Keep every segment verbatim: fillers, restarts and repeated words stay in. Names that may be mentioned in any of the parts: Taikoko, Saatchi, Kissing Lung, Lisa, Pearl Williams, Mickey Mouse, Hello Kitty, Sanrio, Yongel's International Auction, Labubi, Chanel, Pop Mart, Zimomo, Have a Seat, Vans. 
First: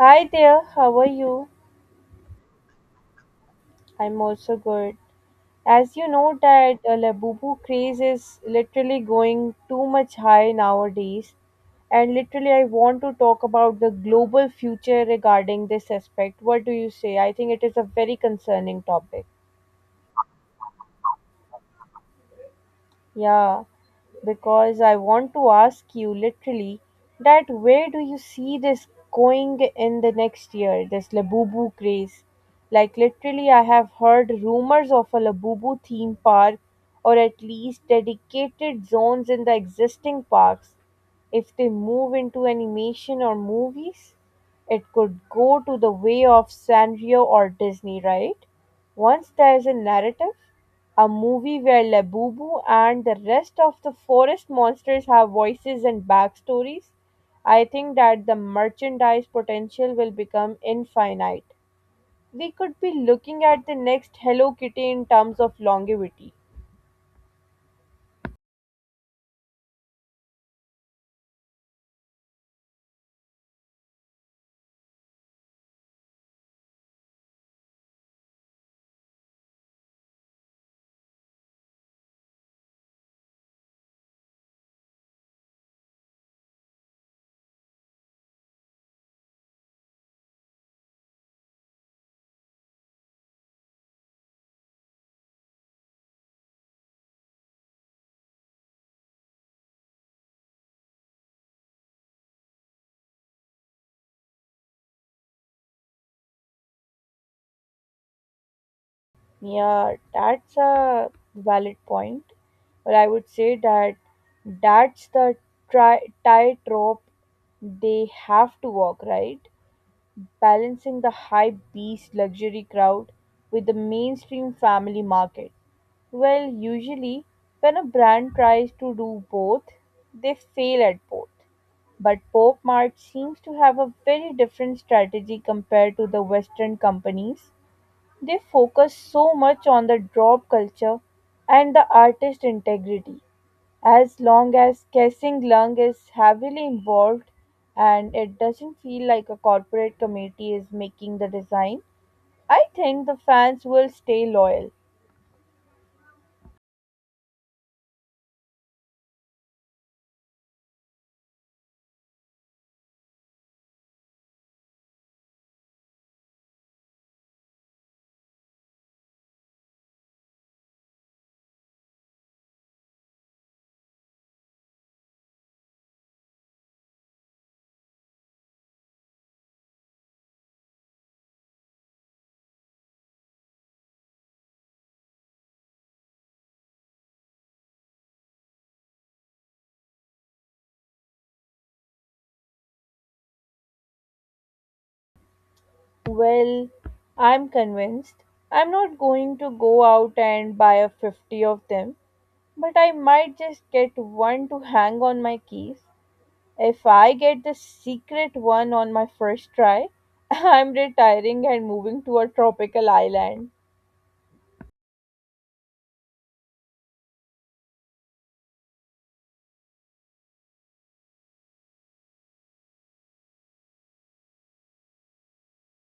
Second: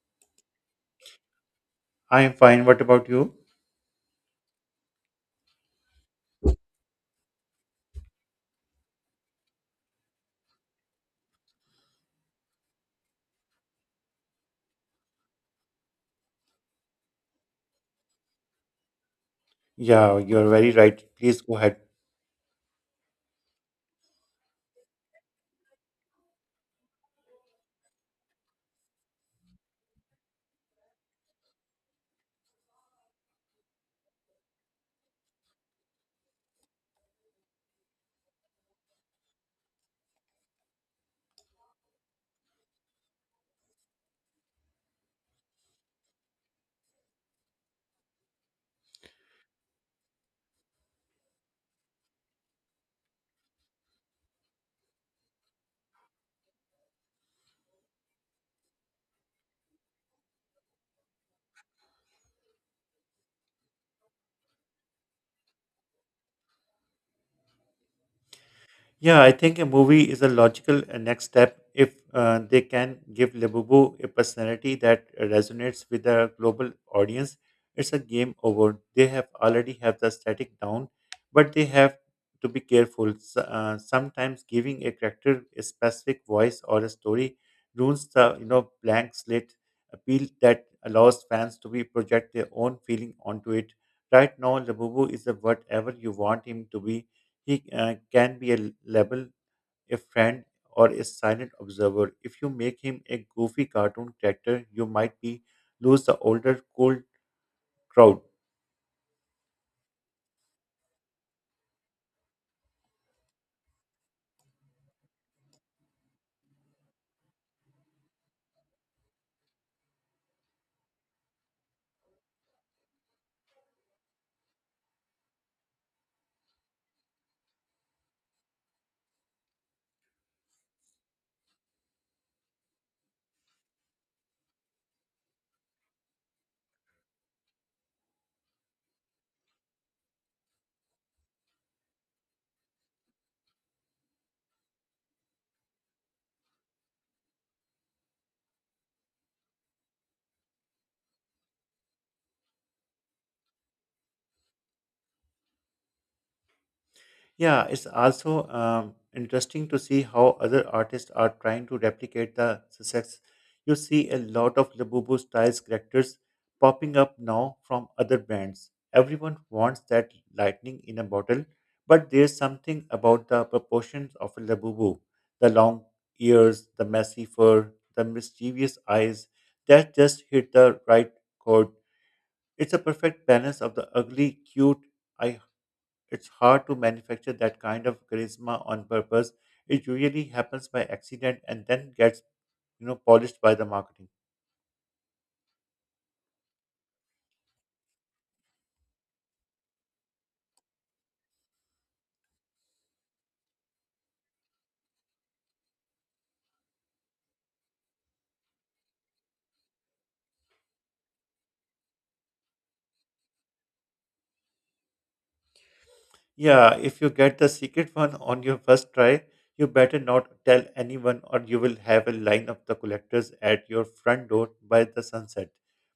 Hi there, how are you? I am fine. What about you? I'm also good. As you know that uh, Labubu craze is literally going too much high nowadays, and literally I want to talk about the global future regarding this aspect. What do you say? I think it is a very concerning topic. Yeah, you're very right. Please go ahead. Yeah, because I want to ask you literally that where do you see this going in the next year, this Labubu craze? Like, literally, I have heard rumors of a Labubu theme park or at least dedicated zones in the existing parks if they move into animation or movies. It could go to the way of Sanrio or Disney, right? Once there's a narrative, a movie where Labubu and the rest of the forest monsters have voices and backstories, I think that the merchandise potential will become infinite. We could be looking at the next Hello Kitty in terms of longevity. Yeah, I think a movie is a logical uh, next step if uh, they can give Labubu a personality that resonates with a global audience. It's a game over. They have already have the static down, but they have to be careful. S- uh, sometimes giving a character a specific voice or a story ruins the you know blank slate appeal that allows fans to be project their own feeling onto it. Right now, Labubu is a whatever you want him to be, he uh, can be a level, a friend, or a silent observer. If you make him a goofy cartoon character, you might be lose the older, cold crowd. Yeah, that's a valid point. Well, I would say that that's the tri- tightrope they have to walk, right? Balancing the high beast luxury crowd with the mainstream family market. Well, usually, when a brand tries to do both, they fail at both. But Pop Mart seems to have a very different strategy compared to the Western companies. They focus so much on the drop culture and the artist integrity. As long as Kissing Lung is heavily involved and it doesn't feel like a corporate committee is making the design, I think the fans will stay loyal. Yeah, it's also um, interesting to see how other artists are trying to replicate the success. You see a lot of Labubu styles characters popping up now from other brands. Everyone wants that lightning in a bottle, but there's something about the proportions of a Labubu, the long ears, the messy fur, the mischievous eyes that just hit the right chord. It's a perfect balance of the ugly, cute. I it's hard to manufacture that kind of charisma on purpose. It usually happens by accident and then gets you know polished by the marketing. Well, I'm convinced. I'm not going to go out and buy a fifty of them, but I might just get one to hang on my keys. If I get the secret one on my first try, I'm retiring and moving to a tropical island. Yeah, if you get the secret one on your first try, you better not tell anyone or you will have a line of the collectors at your front door by the sunset.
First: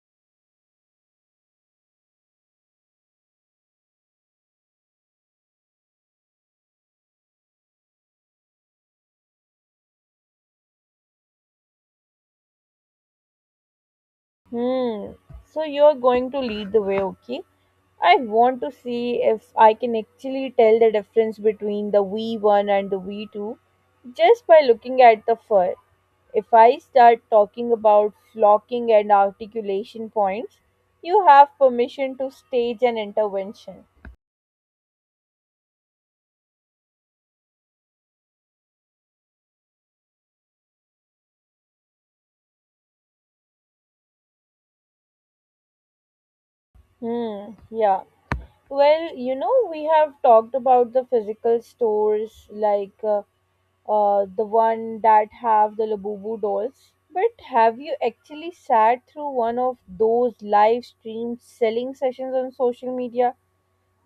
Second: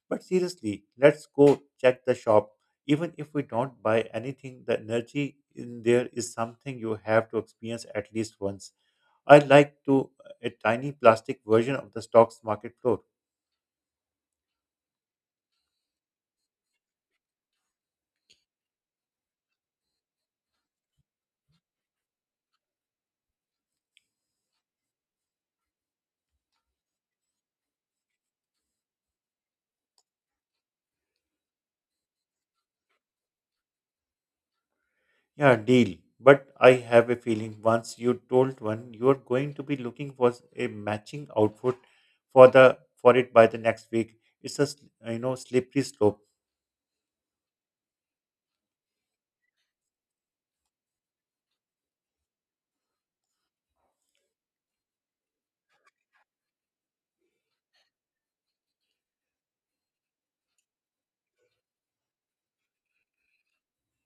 But seriously, let's go check the shop. Even if we don't buy anything, the energy in there is something you have to experience at least once. I'd like to a tiny plastic version of the stocks market floor. Hmm. So you're going to lead the way, okay? I want to see if I can actually tell the difference between the V one and the V two just by looking at the fur. If I start talking about flocking and articulation points, you have permission to stage an intervention. Yeah, deal. But I have a feeling once you told one, you are going to be looking for a matching outfit for the for it by the next week. It's a s- you know slippery slope. Hmm, yeah. Well, you know, we have talked about the physical stores like uh, uh, the one that have the Labubu dolls. But have you actually sat through one of those live stream selling sessions on social media?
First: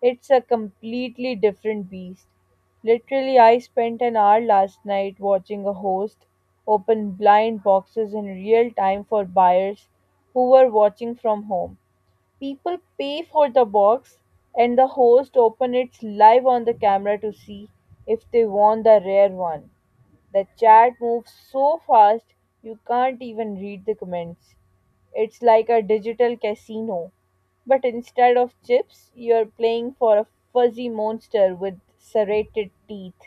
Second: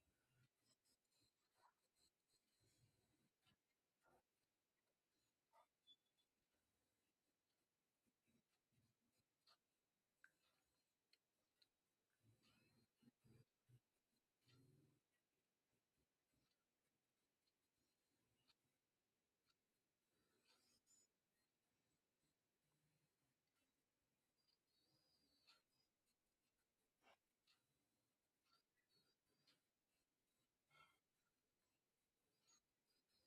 It's a completely different beast. Literally, I spent an hour last night watching a host open blind boxes in real time for buyers who were watching from home. People pay for the box and the host opens it live on the camera to see if they want the rare one. The chat moves so fast you can't even read the comments. It's like a digital casino, but instead of chips, you're playing for a fuzzy monster with serrated teeth.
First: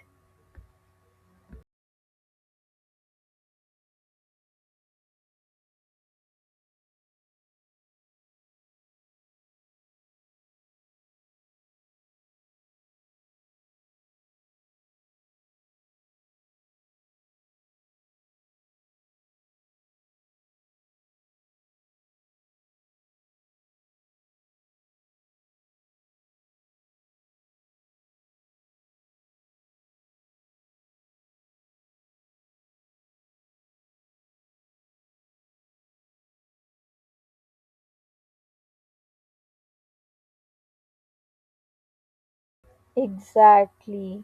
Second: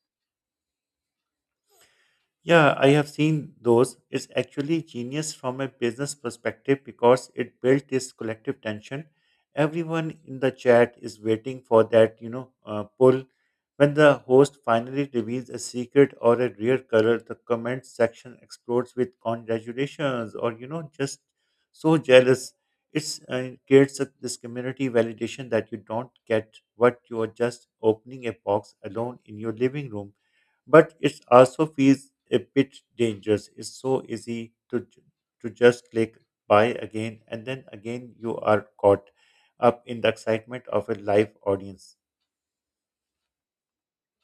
Yeah, I have seen those. It's actually genius from a business perspective because it built this collective tension. Everyone in the chat is waiting for that, you know, uh, pull. When the host finally reveals a secret or a rare color, the comment section explodes with congratulations or, you know, just so jealous. It's, uh, it creates a, this community validation that you don't get what you are just opening a box alone in your living room, but it also feels a bit dangerous. It's so easy to j- to just click buy again, and then again you are caught up in the excitement of a live audience. Exactly.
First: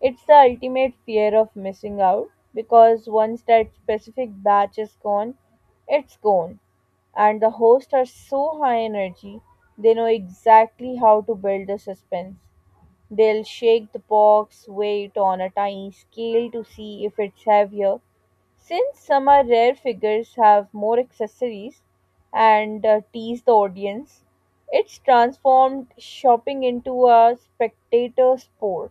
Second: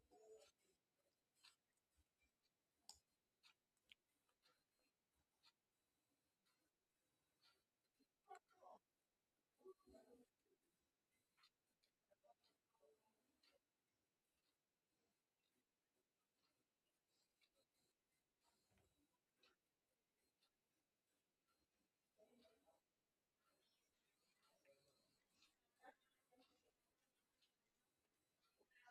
It's the ultimate fear of missing out because once that specific batch is gone, it's gone. And the hosts are so high energy, they know exactly how to build the suspense. They'll shake the box weight on a tiny scale to see if it's heavier. Since some are rare figures have more accessories and uh, tease the audience, it's transformed shopping into a spectator sport.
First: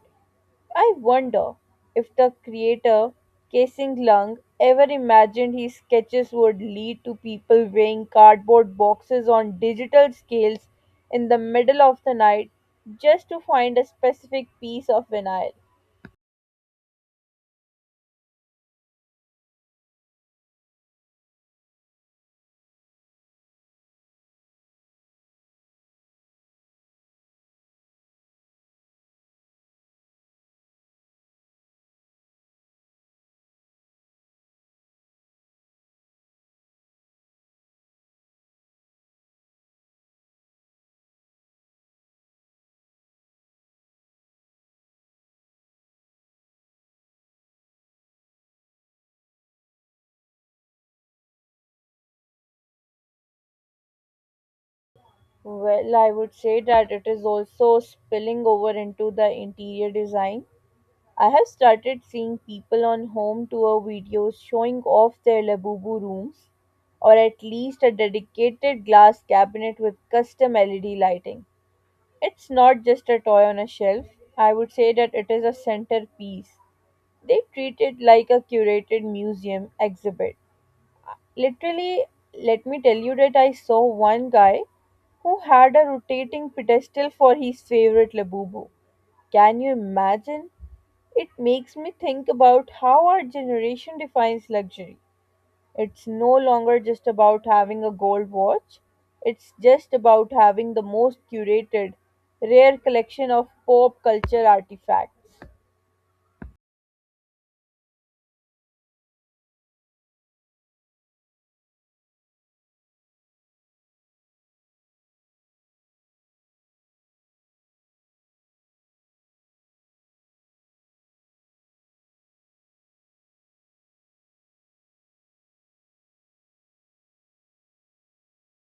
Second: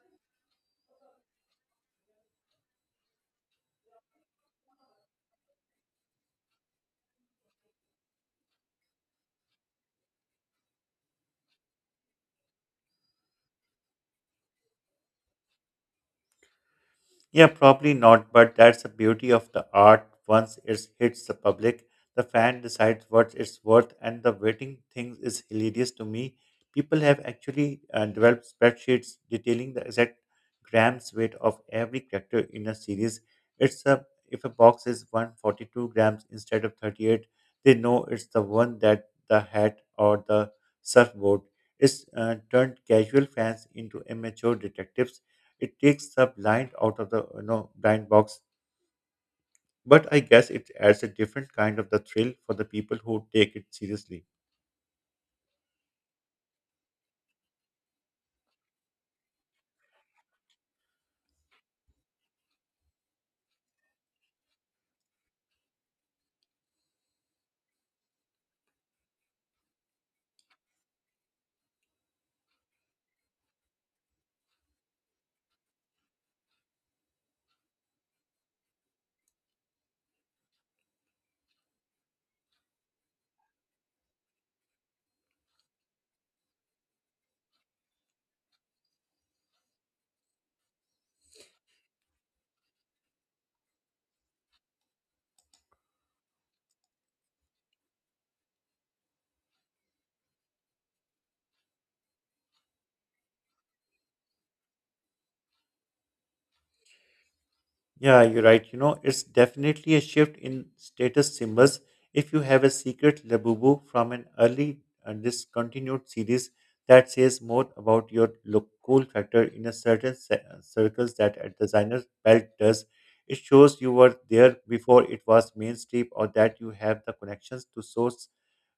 I wonder if the creator, Kasing Lung, ever imagined his sketches would lead to people weighing cardboard boxes on digital scales in the middle of the night just to find a specific piece of vinyl. Yeah, probably not, but that's the beauty of the art. Once it hits the public, the fan decides what it's worth, and the waiting thing is hilarious to me. People have actually uh, developed spreadsheets detailing the exact grams weight of every character in a series. It's a if a box is one hundred forty-two grams instead of thirty-eight, they know it's the one that the hat or the surfboard. It's uh, turned casual fans into amateur detectives, it takes the blind out of the you know blind box, but I guess it adds a different kind of the thrill for the people who take it seriously. Well, I would say that it is also spilling over into the interior design. I have started seeing people on home tour videos showing off their Labubu rooms, or at least a dedicated glass cabinet with custom L E D lighting. It's not just a toy on a shelf, I would say that it is a centerpiece. They treat it like a curated museum exhibit. Literally, let me tell you that I saw one guy who had a rotating pedestal for his favorite Labubu. Can you imagine? It makes me think about how our generation defines luxury. It's no longer just about having a gold watch, it's just about having the most curated, rare collection of pop culture artifacts. Yeah, you're right. You know, it's definitely a shift in status symbols. If you have a secret Labubu from an early and discontinued series that says more about your look cool factor in a certain se- uh, circles that a designer's belt does, it shows you were there before it was mainstream or that you have the connections to source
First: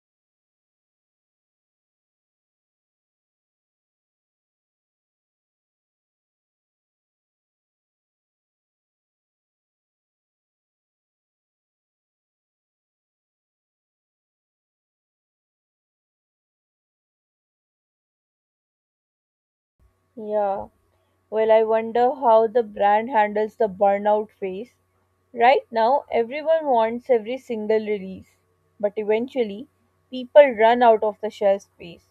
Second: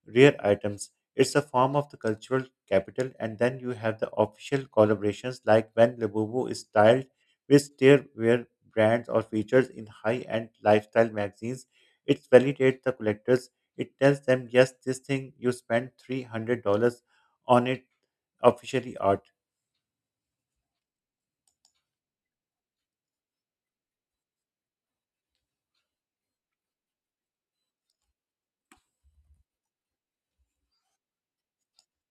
rare items. It's a form of the cultural capital, and then you have the official collaborations like when Labubu is styled, which there were brands or features in high-end lifestyle magazines. It validates the collectors. It tells them, yes, this thing you spent three hundred dollars on it officially art. Yeah. Well, I wonder how the brand handles the burnout phase. Right now, everyone wants every single release, but eventually, people run out of the shelf space.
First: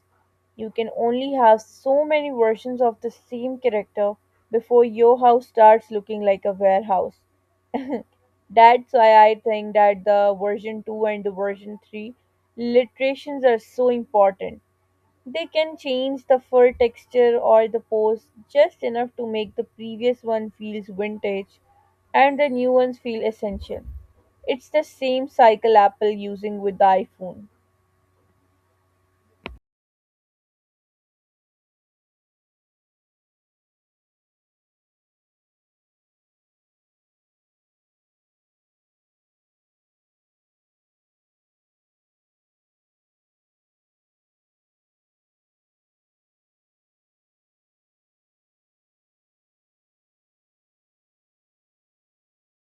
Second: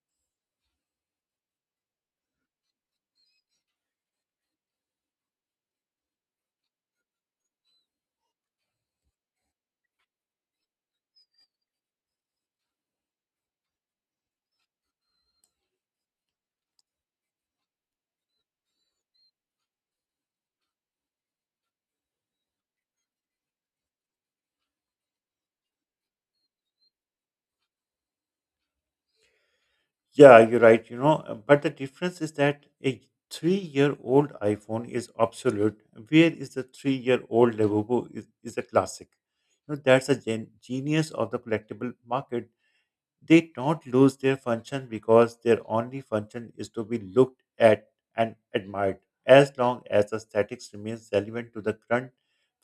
You can only have so many versions of the same character before your house starts looking like a warehouse. That's why I think that the version two and the version three literations are so important. They can change the fur texture or the pose just enough to make the previous one feels vintage and the new ones feel essential. It's the same cycle Apple using with the iPhone. Yeah, you're right. You know, uh, but the difference is that a three-year-old iPhone is obsolete. Where is the three-year-old Lenovo is, is a classic. You know, that's a gen- genius of the collectible market. They don't lose their function because their only function is to be looked at and admired. As long as aesthetics remains relevant to the current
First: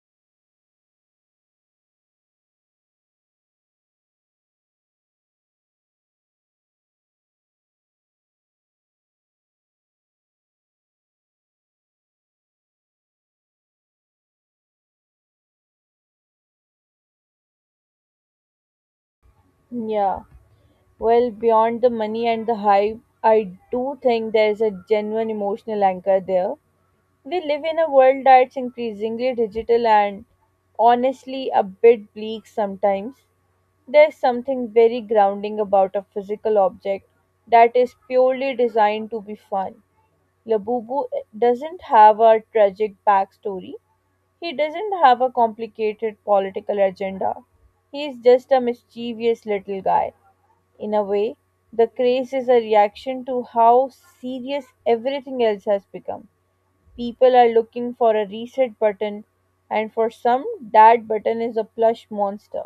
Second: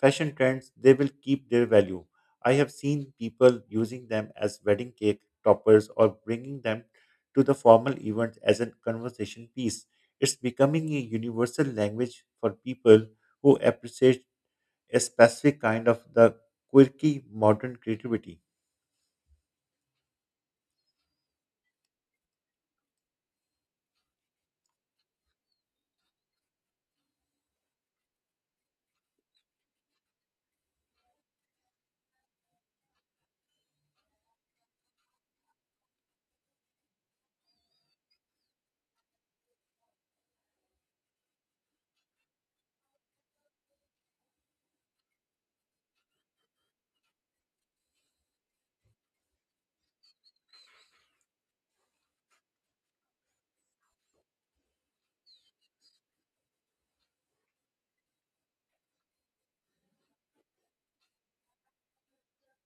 fashion trends, they will keep their value. I have seen people using them as wedding cake toppers or bringing them to the formal events as a conversation piece. It's becoming a universal language for people who appreciate a specific kind of the quirky modern creativity. Yeah. Well, beyond the money and the hype, I do think there's a genuine emotional anchor there. We live in a world that's increasingly digital and honestly a bit bleak sometimes. There's something very grounding about a physical object that is purely designed to be fun. Labubu eh, doesn't have a tragic backstory. He doesn't have a complicated political agenda. He is just a mischievous little guy. In a way, the craze is a reaction to how serious everything else has become. People are looking for a reset button, and for some, that button is a plush monster.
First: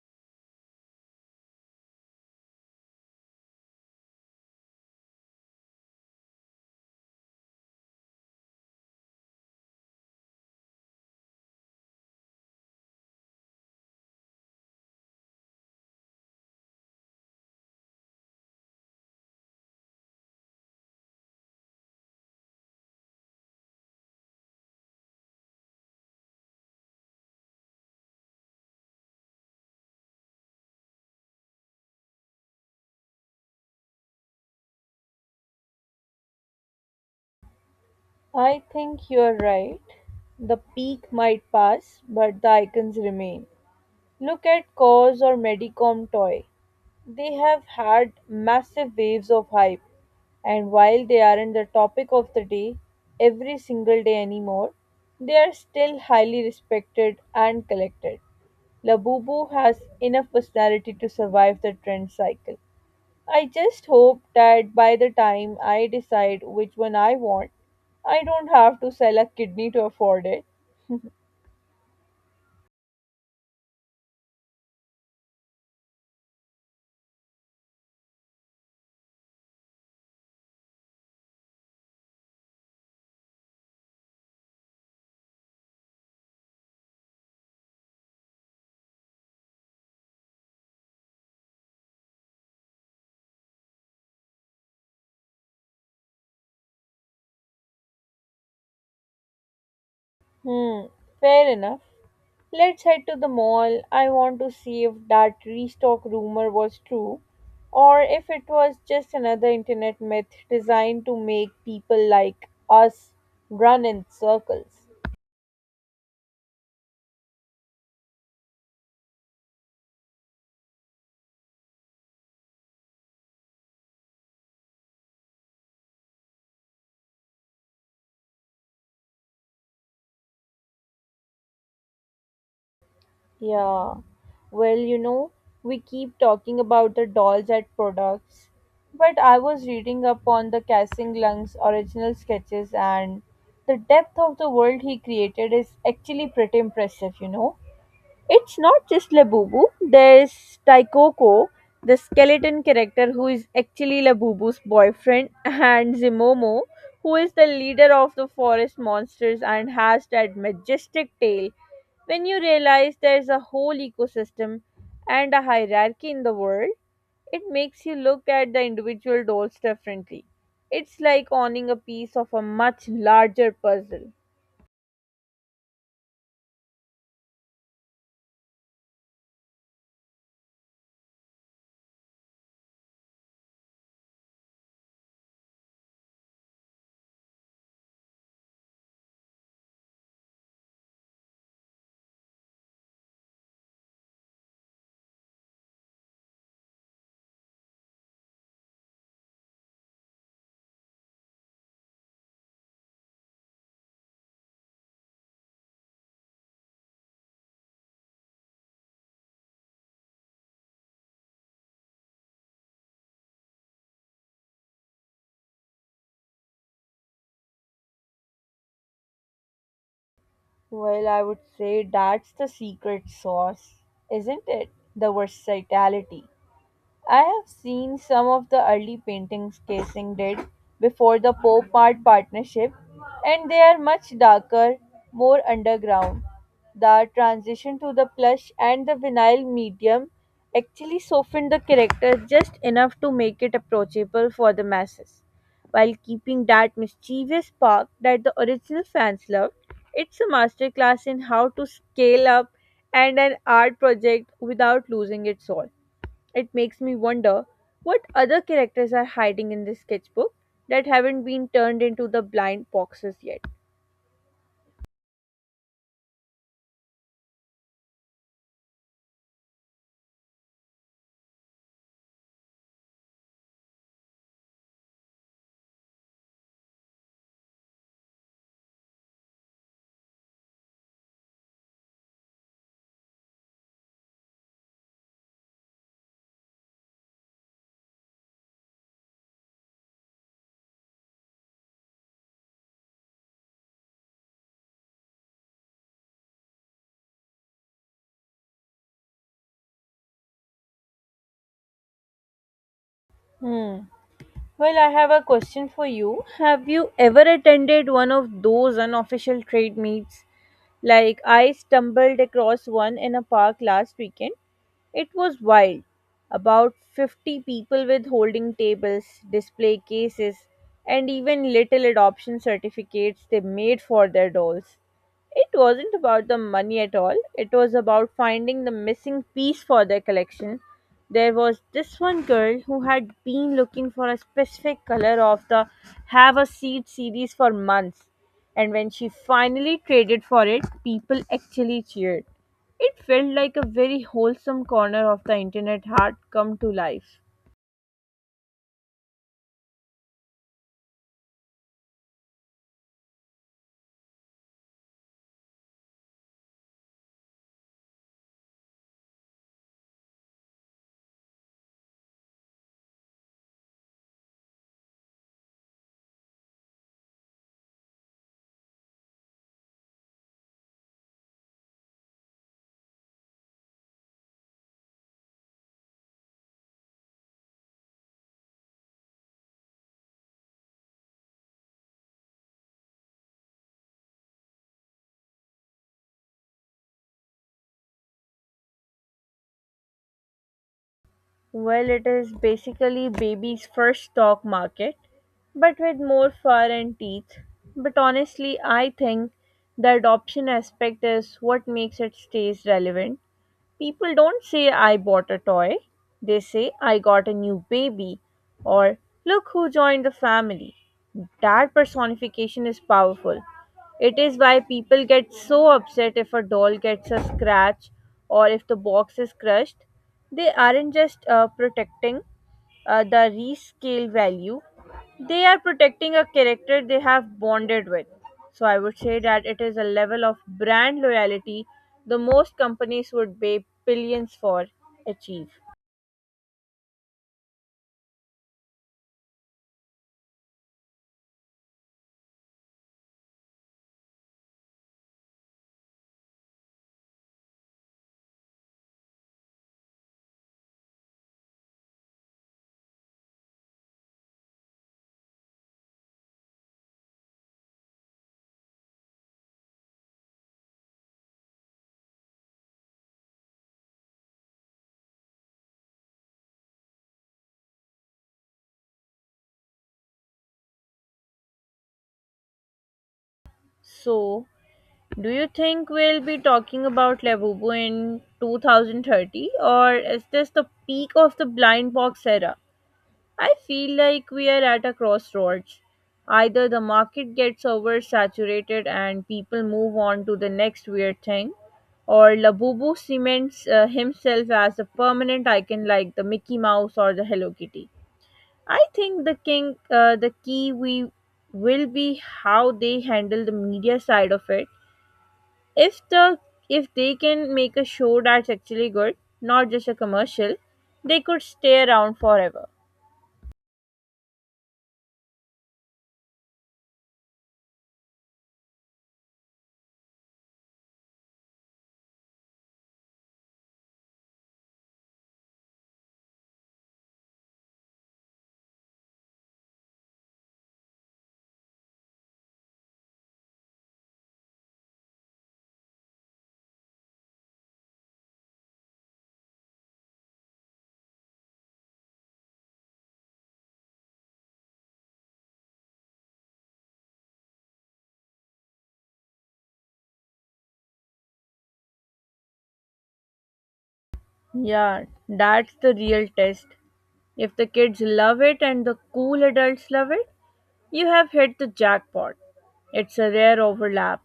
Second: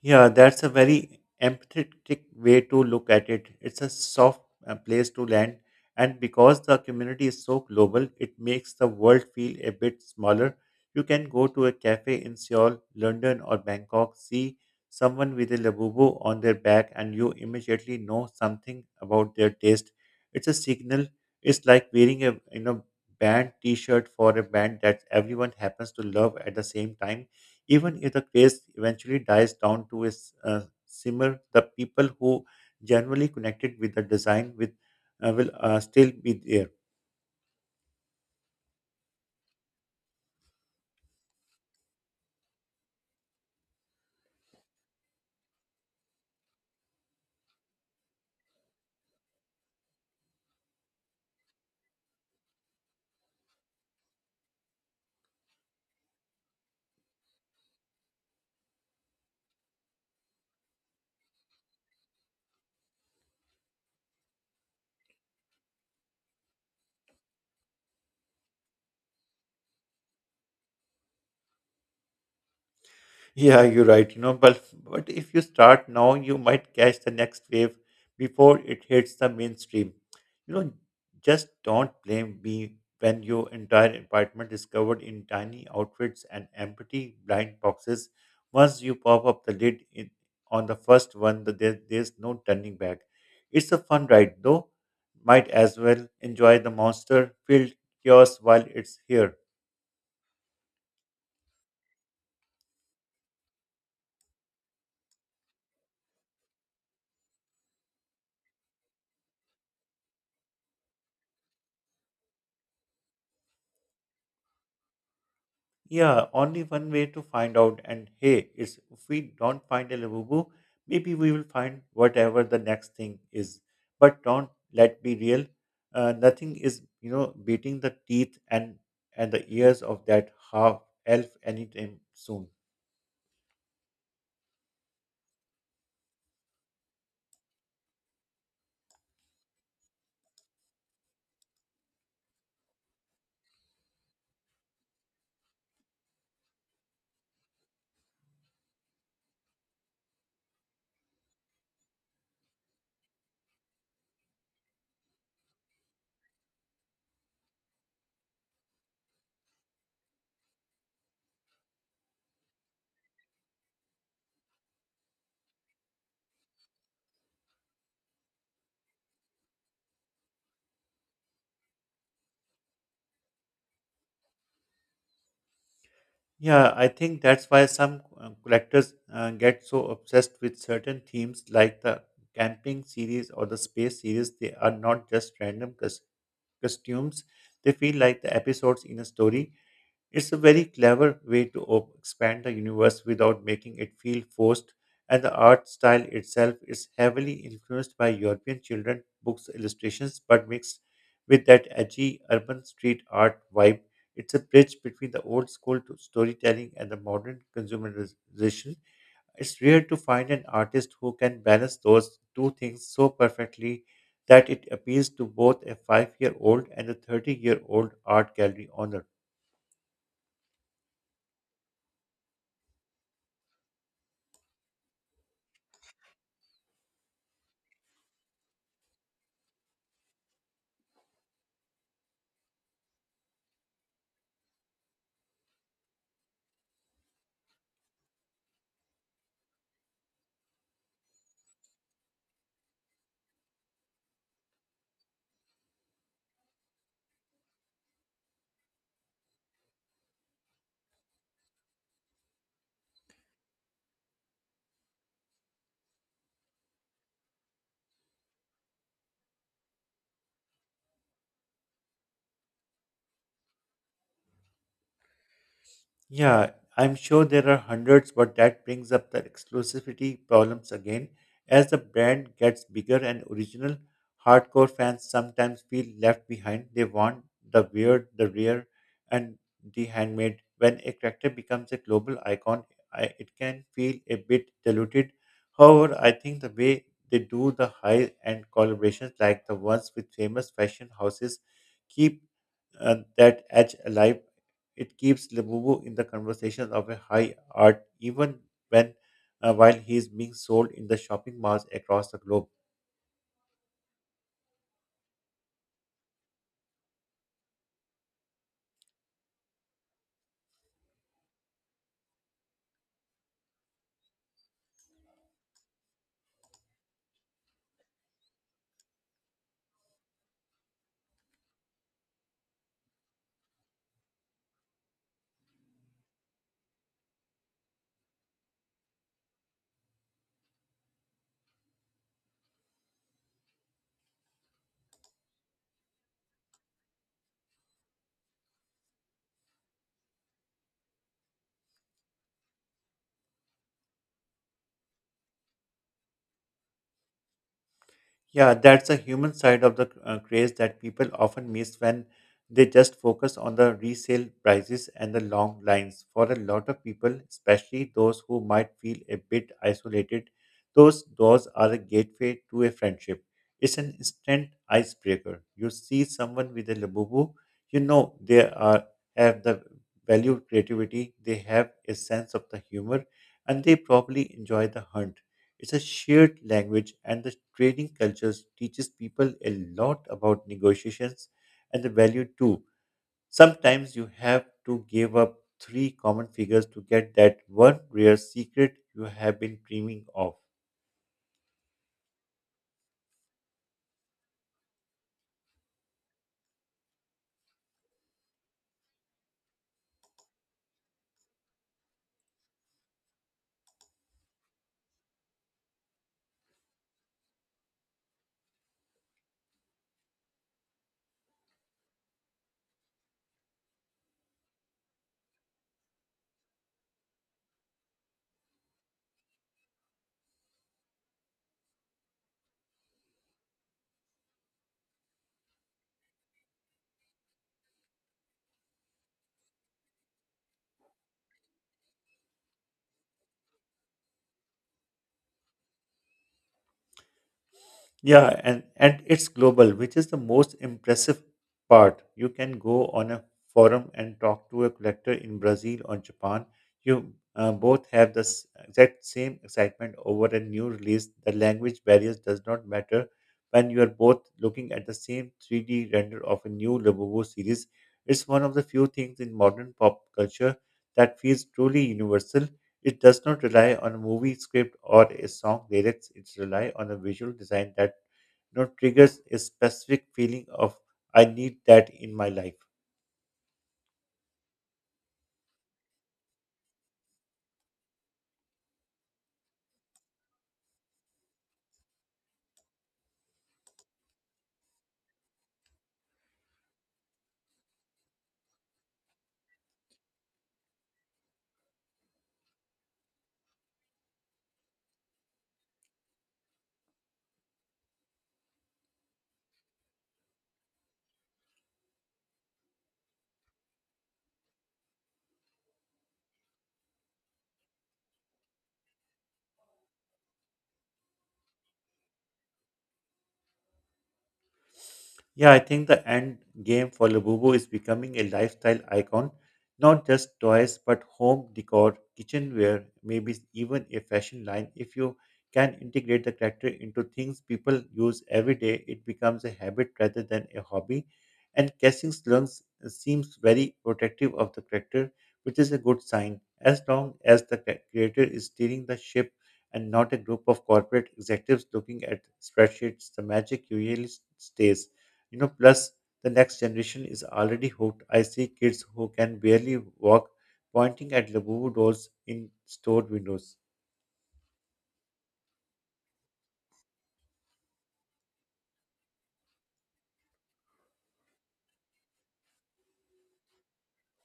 Yeah, that's a very empathetic way to look at it. It's a soft uh, place to land, and because the community is so global, it makes the world feel a bit smaller. You can go to a cafe in Seoul, London, or Bangkok, see someone with a labubu on their back, and you immediately know something about their taste. It's a signal. It's like wearing a you know band T-shirt for a band that everyone happens to love at the same time. Even if the craze eventually dies down to a s- uh, simmer, the people who generally connected with the design with uh, will uh, still be there. I think you're right. The peak might pass, but the icons remain. Look at Cause or Medicom Toy. They have had massive waves of hype, and while they aren't the topic of the day every single day anymore, they are still highly respected and collected. Labubu has enough personality to survive the trend cycle. I just hope that by the time I decide which one I want, I don't have to sell a kidney to afford it. Yeah, you're right. You know, but but if you start now, you might catch the next wave before it hits the mainstream. You know, just don't blame me when your entire apartment is covered in tiny outfits and empty blind boxes. Once you pop up the lid in, on the first one, the, there, there's no turning back. It's a fun ride, though. Might as well enjoy the monster-filled chaos while it's here. Hmm, fair enough. Let's head to the mall. I want to see if that restock rumor was true or if it was just another internet myth designed to make people like us run in circles. Yeah, only one way to find out. And hey, it's if we don't find a Labubu, maybe we will find whatever the next thing is. But don't let be real. Uh, nothing is, you know, beating the teeth and and the ears of that half elf anytime soon. Yeah. Well, you know, we keep talking about the dolls at products, but I was reading up on the Kassing Lung's original sketches and the depth of the world he created is actually pretty impressive, you know. It's not just Labubu, there's Taikoko, the skeleton character who is actually Labubu's boyfriend, and Zimomo, who is the leader of the forest monsters and has that majestic tail. When you realize there's a whole ecosystem and a hierarchy in the world, it makes you look at the individual dolls differently. It's like owning a piece of a much larger puzzle. Yeah, I think that's why some uh, collectors uh, get so obsessed with certain themes like the camping series or the space series. They are not just random cus- costumes, they feel like the episodes in a story. It's a very clever way to op- expand the universe without making it feel forced, and the art style itself is heavily influenced by European children books illustrations, but mixed with that edgy urban street art vibe. It's a bridge between the old school to storytelling and the modern consumerization. It's rare to find an artist who can balance those two things so perfectly that it appeals to both a five year old and a thirty year old art gallery owner. Well, I would say that's the secret sauce, isn't it? The versatility. I have seen some of the early paintings Casing did before the Pope Art Partnership, and they are much darker, more underground. The transition to the plush and the vinyl medium actually softened the character just enough to make it approachable for the masses. While keeping that mischievous spark that the original fans loved, it's a masterclass in how to scale up and an art project without losing its soul. It makes me wonder what other characters are hiding in this sketchbook that haven't been turned into the blind boxes yet. Yeah, I'm sure there are hundreds, but that brings up the exclusivity problems again. As the brand gets bigger and original, hardcore fans sometimes feel left behind. They want the weird, the rare, and the handmade. When a character becomes a global icon, I, it can feel a bit diluted. However, I think the way they do the high end collaborations, like the ones with famous fashion houses, keep uh, that edge alive. It keeps Labubu in the conversation of a high art even when uh, while he is being sold in the shopping malls across the globe. Hmm. Well, I have a question for you. Have you ever attended one of those unofficial trade meets? Like, I stumbled across one in a park last weekend. It was wild. About fifty people with holding tables, display cases, and even little adoption certificates they made for their dolls. It wasn't about the money at all, it was about finding the missing piece for their collection. There was this one girl who had been looking for a specific color of the Have a Seat series for months, and when she finally traded for it, people actually cheered. It felt like a very wholesome corner of the internet heart come to life. Yeah, that's a human side of the uh, craze that people often miss when they just focus on the resale prices and the long lines. For a lot of people, especially those who might feel a bit isolated, those doors are a gateway to a friendship. It's an instant icebreaker. You see someone with a labubu, you know they are have the value of creativity, they have a sense of the humor, and they probably enjoy the hunt. It's a shared language, and the training cultures teaches people a lot about negotiations and the value too. Sometimes you have to give up three common figures to get that one rare secret you have been dreaming of. Well, it is basically baby's first stock market, but with more fur and teeth. But honestly, I think the adoption aspect is what makes it stays relevant. People don't say I bought a toy, they say I got a new baby, or look who joined the family. That personification is powerful. It is why people get so upset if a doll gets a scratch or if the box is crushed. They aren't just uh, protecting uh, the rescale value, they are protecting a character they have bonded with. So I would say that it is a level of brand loyalty the most companies would pay billions for achieve. Yeah, and and it's global, which is the most impressive part. You can go on a forum and talk to a collector in Brazil or Japan. You uh, both have the s- exact same excitement over a new release. The language barriers does not matter when you are both looking at the same three D render of a new Labubu series. It's one of the few things in modern pop culture that feels truly universal. It does not rely on a movie script or a song lyrics. It relies on a visual design that, you know, triggers a specific feeling of I need that in my life. So, do you think we'll be talking about Labubu in two thousand thirty or is this the peak of the blind box era? I feel like we are at a crossroads. Either the market gets oversaturated and people move on to the next weird thing, or Labubu cements uh, himself as a permanent icon like the Mickey Mouse or the Hello Kitty. I think the king, uh, the key we will be how they handle the media side of it if the if they can make a show that's actually good, not just a commercial. They could stay around forever. Yeah, I think the end game for Labubu is becoming a lifestyle icon, not just toys, but home decor, kitchenware, maybe even a fashion line. If you can integrate the character into things people use every day, it becomes a habit rather than a hobby. And casting slums seems very protective of the character, which is a good sign, as long as the cre- creator is steering the ship and not a group of corporate executives looking at spreadsheets, the magic usually stays. You know, plus the next generation is already hooked. I see kids who can barely walk pointing at Labubu dolls in store windows. Yeah, that's the real test. If the kids love it and the cool adults love it, you have hit the jackpot. It's a rare overlap.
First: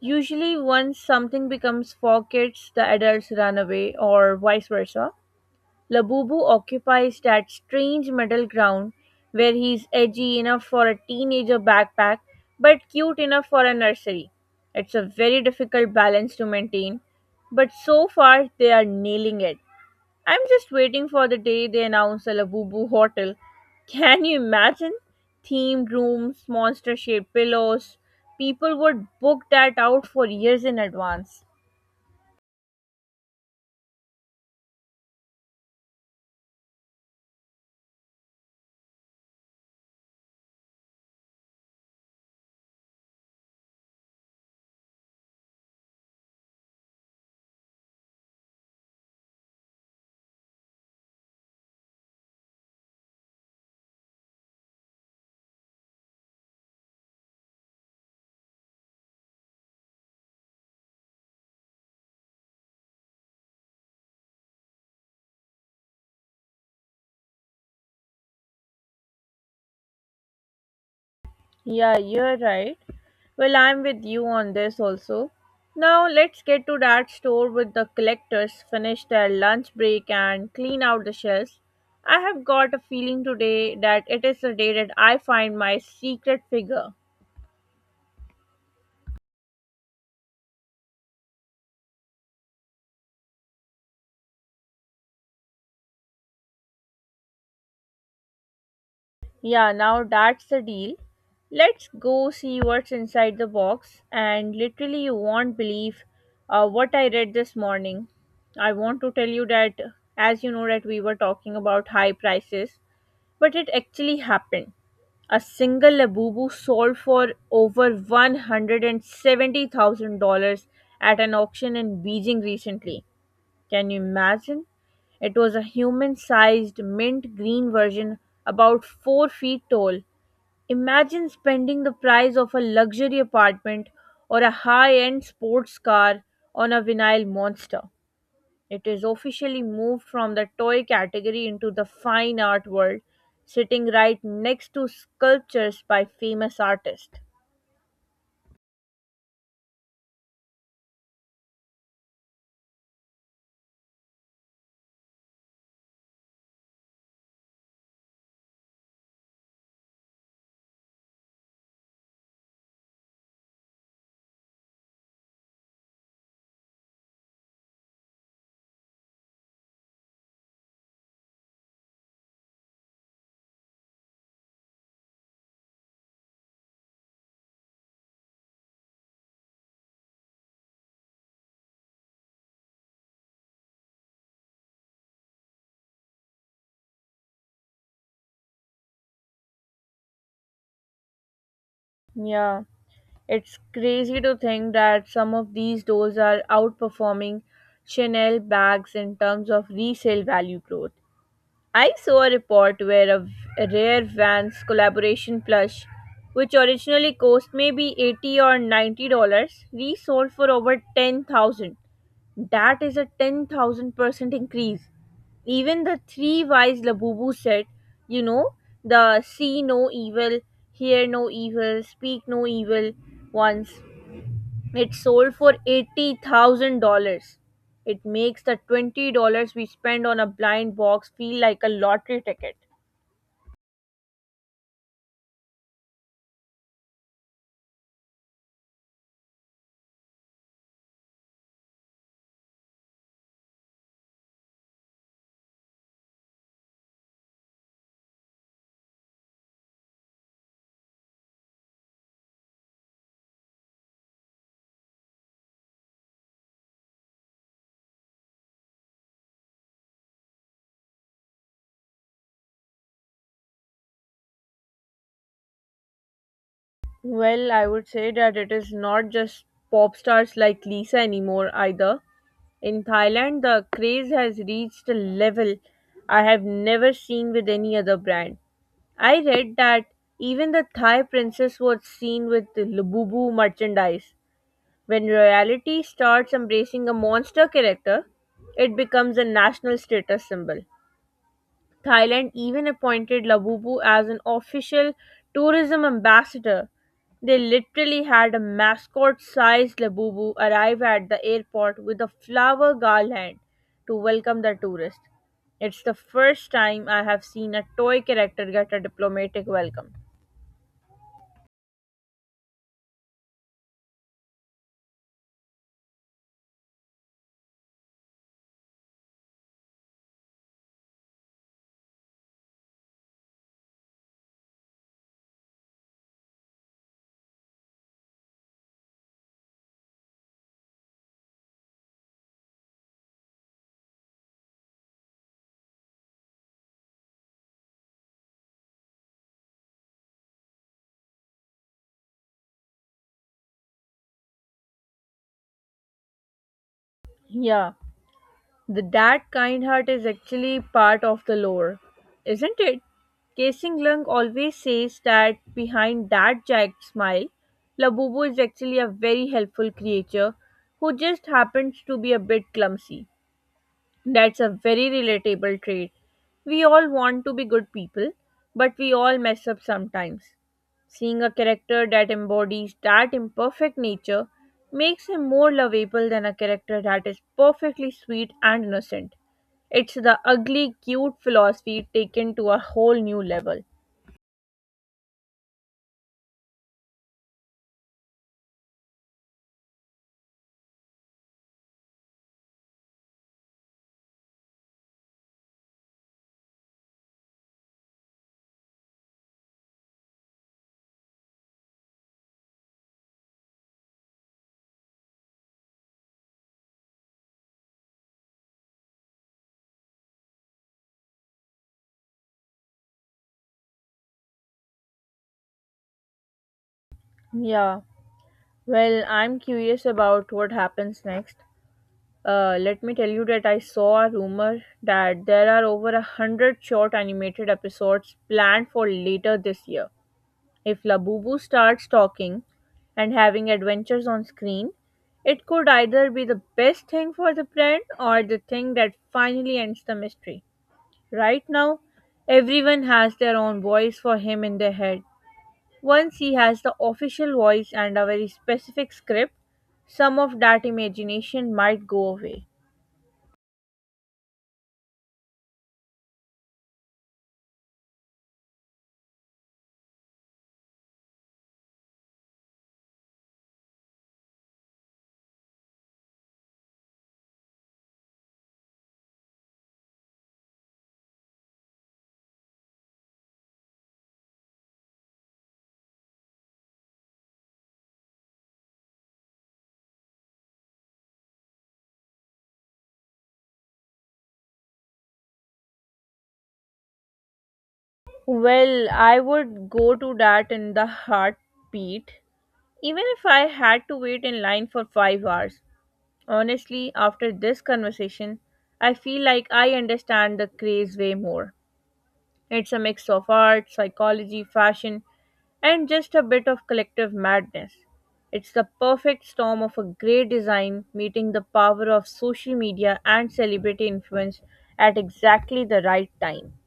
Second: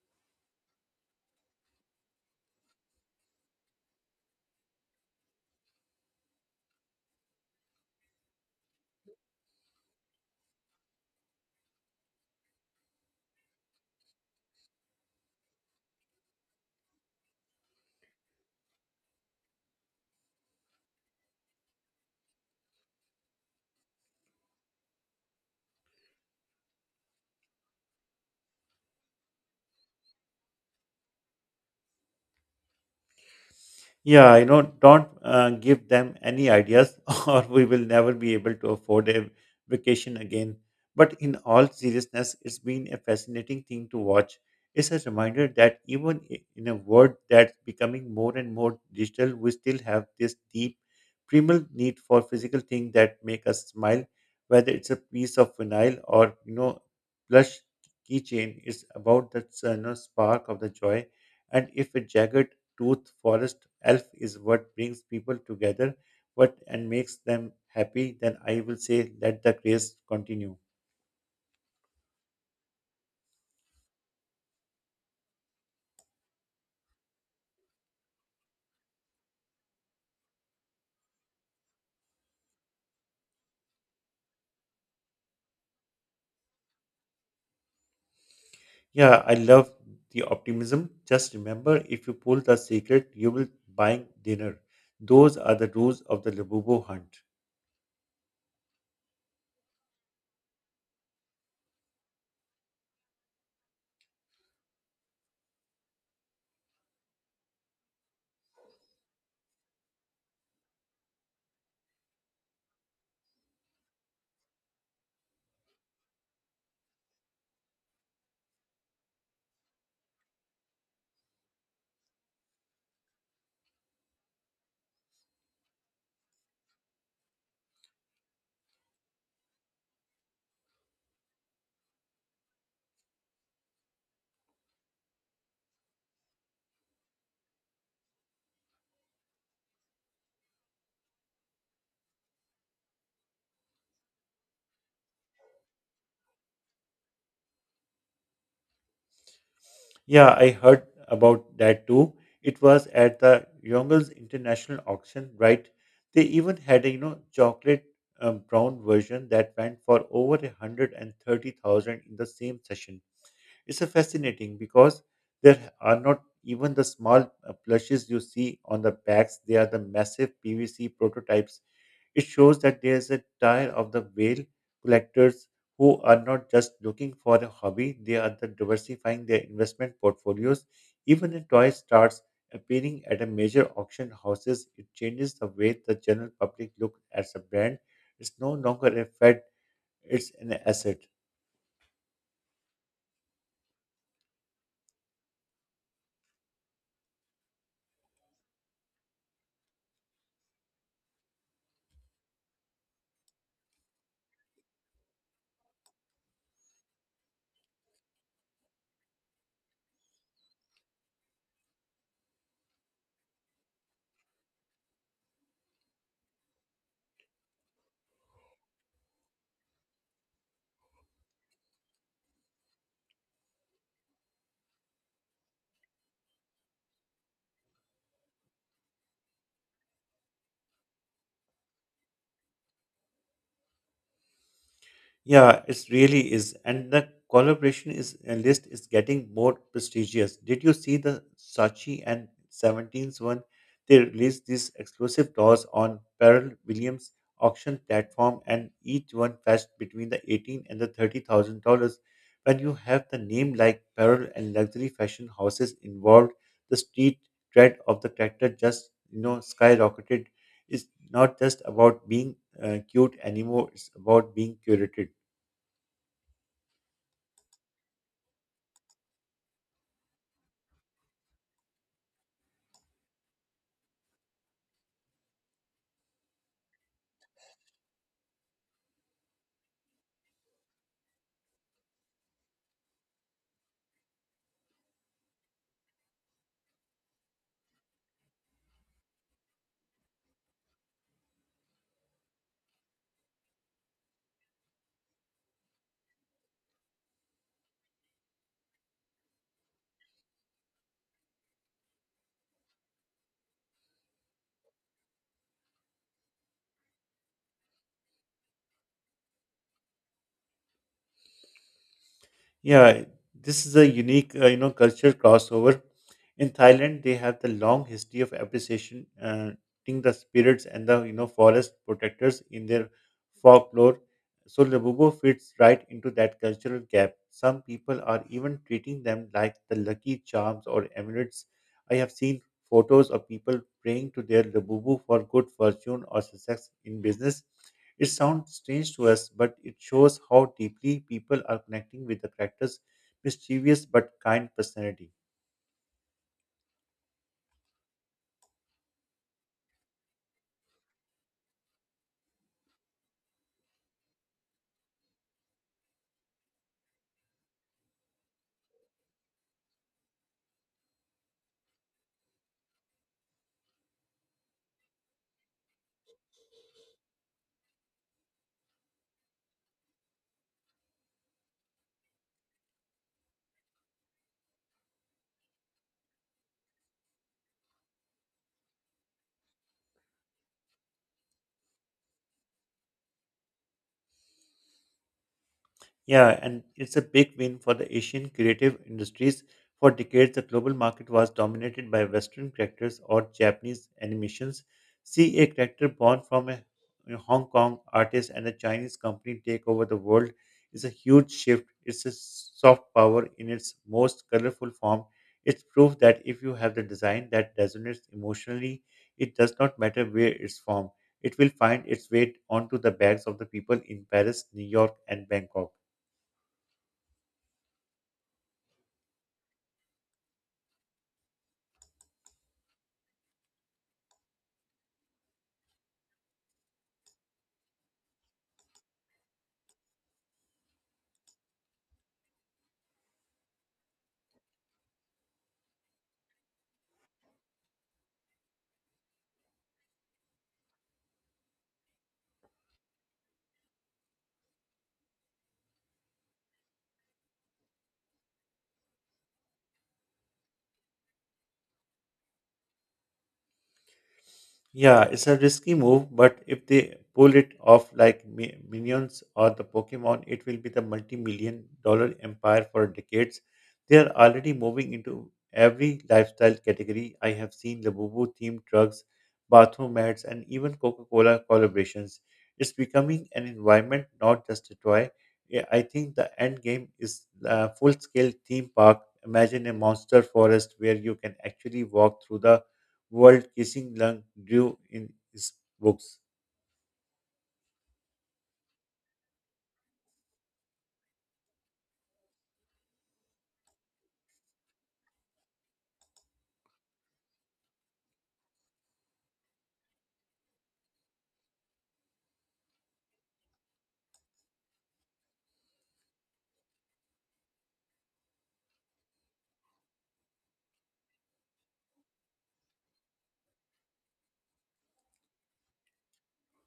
Usually once something becomes for kids, the adults run away or vice versa. Labubu occupies that strange middle ground where he's edgy enough for a teenager backpack but cute enough for a nursery. It's a very difficult balance to maintain, but so far they are nailing it. I'm just waiting for the day they announce a Labubu hotel. Can you imagine? Themed rooms, monster shaped pillows. People would book that out for years in advance. Yeah, you know, don't uh, give them any ideas, or we will never be able to afford a vacation again. But in all seriousness, it's been a fascinating thing to watch. It's a reminder that even i- in a world that's becoming more and more digital, we still have this deep, primal need for physical things that make us smile. Whether it's a piece of vinyl or you know, plush keychain, it's about that uh, you know, spark of the joy. And if a jagged tooth forest elf is what brings people together, what and makes them happy, then I will say let the grace continue. Yeah, you're right. Well, I'm with you on this also. Now, let's get to that store with the collectors, finish their lunch break, and clean out the shelves. I have got a feeling today that it is the day that I find my secret figure. Yeah, I love the optimism. Just remember, if you pull the secret, you will buy dinner. Those are the rules of the Labubu hunt. Yeah, now that's the deal. Let's go see what's inside the box, and literally, you won't believe uh, what I read this morning. I want to tell you that, as you know, that we were talking about high prices, but it actually happened. A single Labubu sold for over one hundred seventy thousand dollars at an auction in Beijing recently. Can you imagine? It was a human sized mint green version, about four feet tall. Imagine spending the price of a luxury apartment or a high end sports car on a vinyl monster. It is officially moved from the toy category into the fine art world, sitting right next to sculptures by famous artists. Yeah, I heard about that too. It was at the Yongel's International Auction, right? They even had a you know chocolate um, brown version that went for over a hundred and thirty thousand in the same session. It's a fascinating because there are not even the small uh, plushes you see on the packs, they are the massive P V C prototypes. It shows that there's a tire of the whale collectors who are not just looking for a hobby, they are the diversifying their investment portfolios. Even a toy starts appearing at a major auction houses, it changes the way the general public look at a brand. It's no longer a fad, it's an asset. Yeah, it's crazy to think that some of these dolls are outperforming Chanel bags in terms of resale value growth. I saw a report where a a rare Vans collaboration plush, which originally cost maybe eighty or ninety dollars, resold for over ten thousand. That is a ten thousand percent increase. Even the three wise Labubu said, you know, the see no evil, hear no evil, speak no evil once. It sold for eighty thousand dollars. It makes the twenty dollars we spend on a blind box feel like a lottery ticket. Yeah, it really is. And the collaboration is uh, list is getting more prestigious. Did you see the Saatchi and seventeenth one? They released these exclusive doors on Pearl Williams auction platform and each one fetched between the eighteen and the thirty thousand dollars. When you have the name like Pearl and luxury fashion houses involved, the street cred of the character just, you know, skyrocketed. It's not just about being uh, cute anymore, it's about being curated. Well, I would say that it is not just pop stars like Lisa anymore either. In Thailand, the craze has reached a level I have never seen with any other brand. I read that even the Thai princess was seen with the Lububu merchandise. When royalty starts embracing a monster character, it becomes a national status symbol. Thailand even appointed Labubu as an official tourism ambassador. They literally had a mascot sized Labubu arrive at the airport with a flower garland to welcome the tourist. It's the first time I have seen a toy character get a diplomatic welcome. Yeah, this is a unique, uh, you know, cultural crossover. In Thailand, they have the long history of appreciation, uh, ting the spirits and the you know forest protectors in their folklore. So Labubu fits right into that cultural gap. Some people are even treating them like the lucky charms or amulets. I have seen photos of people praying to their Labubu for good fortune or success in business. It sounds strange to us, but it shows how deeply people are connecting with the character's mischievous but kind personality. Yeah. The that kind heart is actually part of the lore, isn't it? Casing Lung always says that behind that jagged smile, Labubu is actually a very helpful creature who just happens to be a bit clumsy. That's a very relatable trait. We all want to be good people, but we all mess up sometimes. Seeing a character that embodies that imperfect nature makes him more lovable than a character that is perfectly sweet and innocent. It's the ugly cute philosophy taken to a whole new level. Yeah, and it's a big win for the Asian creative industries. For decades, the global market was dominated by Western characters or Japanese animations. See a character born from a a Hong Kong artist and a Chinese company take over the world is a huge shift. It's a soft power in its most colorful form. It's proof that if you have the design that resonates emotionally, it does not matter where it's from. It will find its way onto the backs of the people in Paris, New York, and Bangkok. Yeah. Well, I'm curious about what happens next. Uh, let me tell you that I saw a rumor that there are over a hundred short animated episodes planned for later this year. If Labubu starts talking and having adventures on screen, it could either be the best thing for the brand or the thing that finally ends the mystery. Right now, everyone has their own voice for him in their head. Once he has the official voice and a very specific script, some of that imagination might go away. Yeah, it's a risky move, but if they pull it off like Mi- Minions or the Pokemon, it will be the multi-million dollar empire for decades. They are already moving into every lifestyle category. I have seen Labubu themed drugs, bathroom mats, and even Coca-Cola collaborations. It's becoming an environment, not just a toy. Yeah, I think the end game is a full-scale theme park. Imagine a monster forest where you can actually walk through the world Kissing Lung drew in his books. Well, I would go to that in the heartbeat, even if I had to wait in line for five hours. Honestly, after this conversation, I feel like I understand the craze way more. It's a mix of art, psychology, fashion, and just a bit of collective madness. It's the perfect storm of a great design meeting the power of social media and celebrity influence at exactly the right time.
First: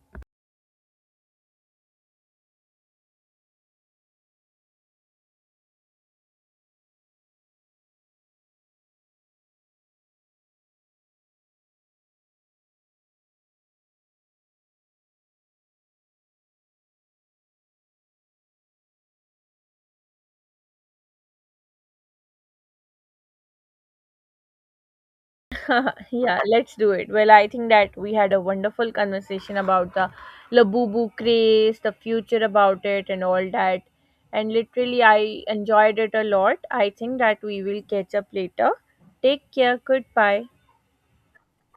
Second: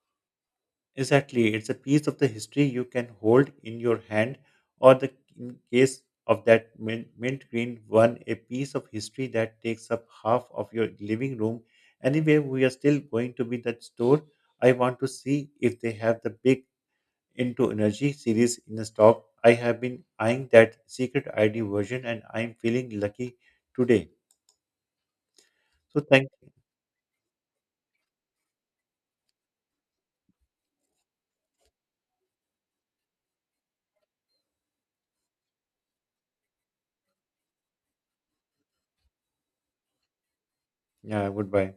Exactly, it's a piece of the history you can hold in your hand, or the in case of that min- mint green one, a piece of history that takes up half of your living room. Anyway, we are still going to be that store. I want to see if they have the big into energy series in the stock. I have been eyeing that secret I D version and I'm feeling lucky today. So thank Yeah, let's do it. Well, I think that we had a wonderful conversation about the Labubu craze, the future about it, and all that. And literally, I enjoyed it a lot. I think that we will catch up later. Take care. Goodbye. Yeah, goodbye.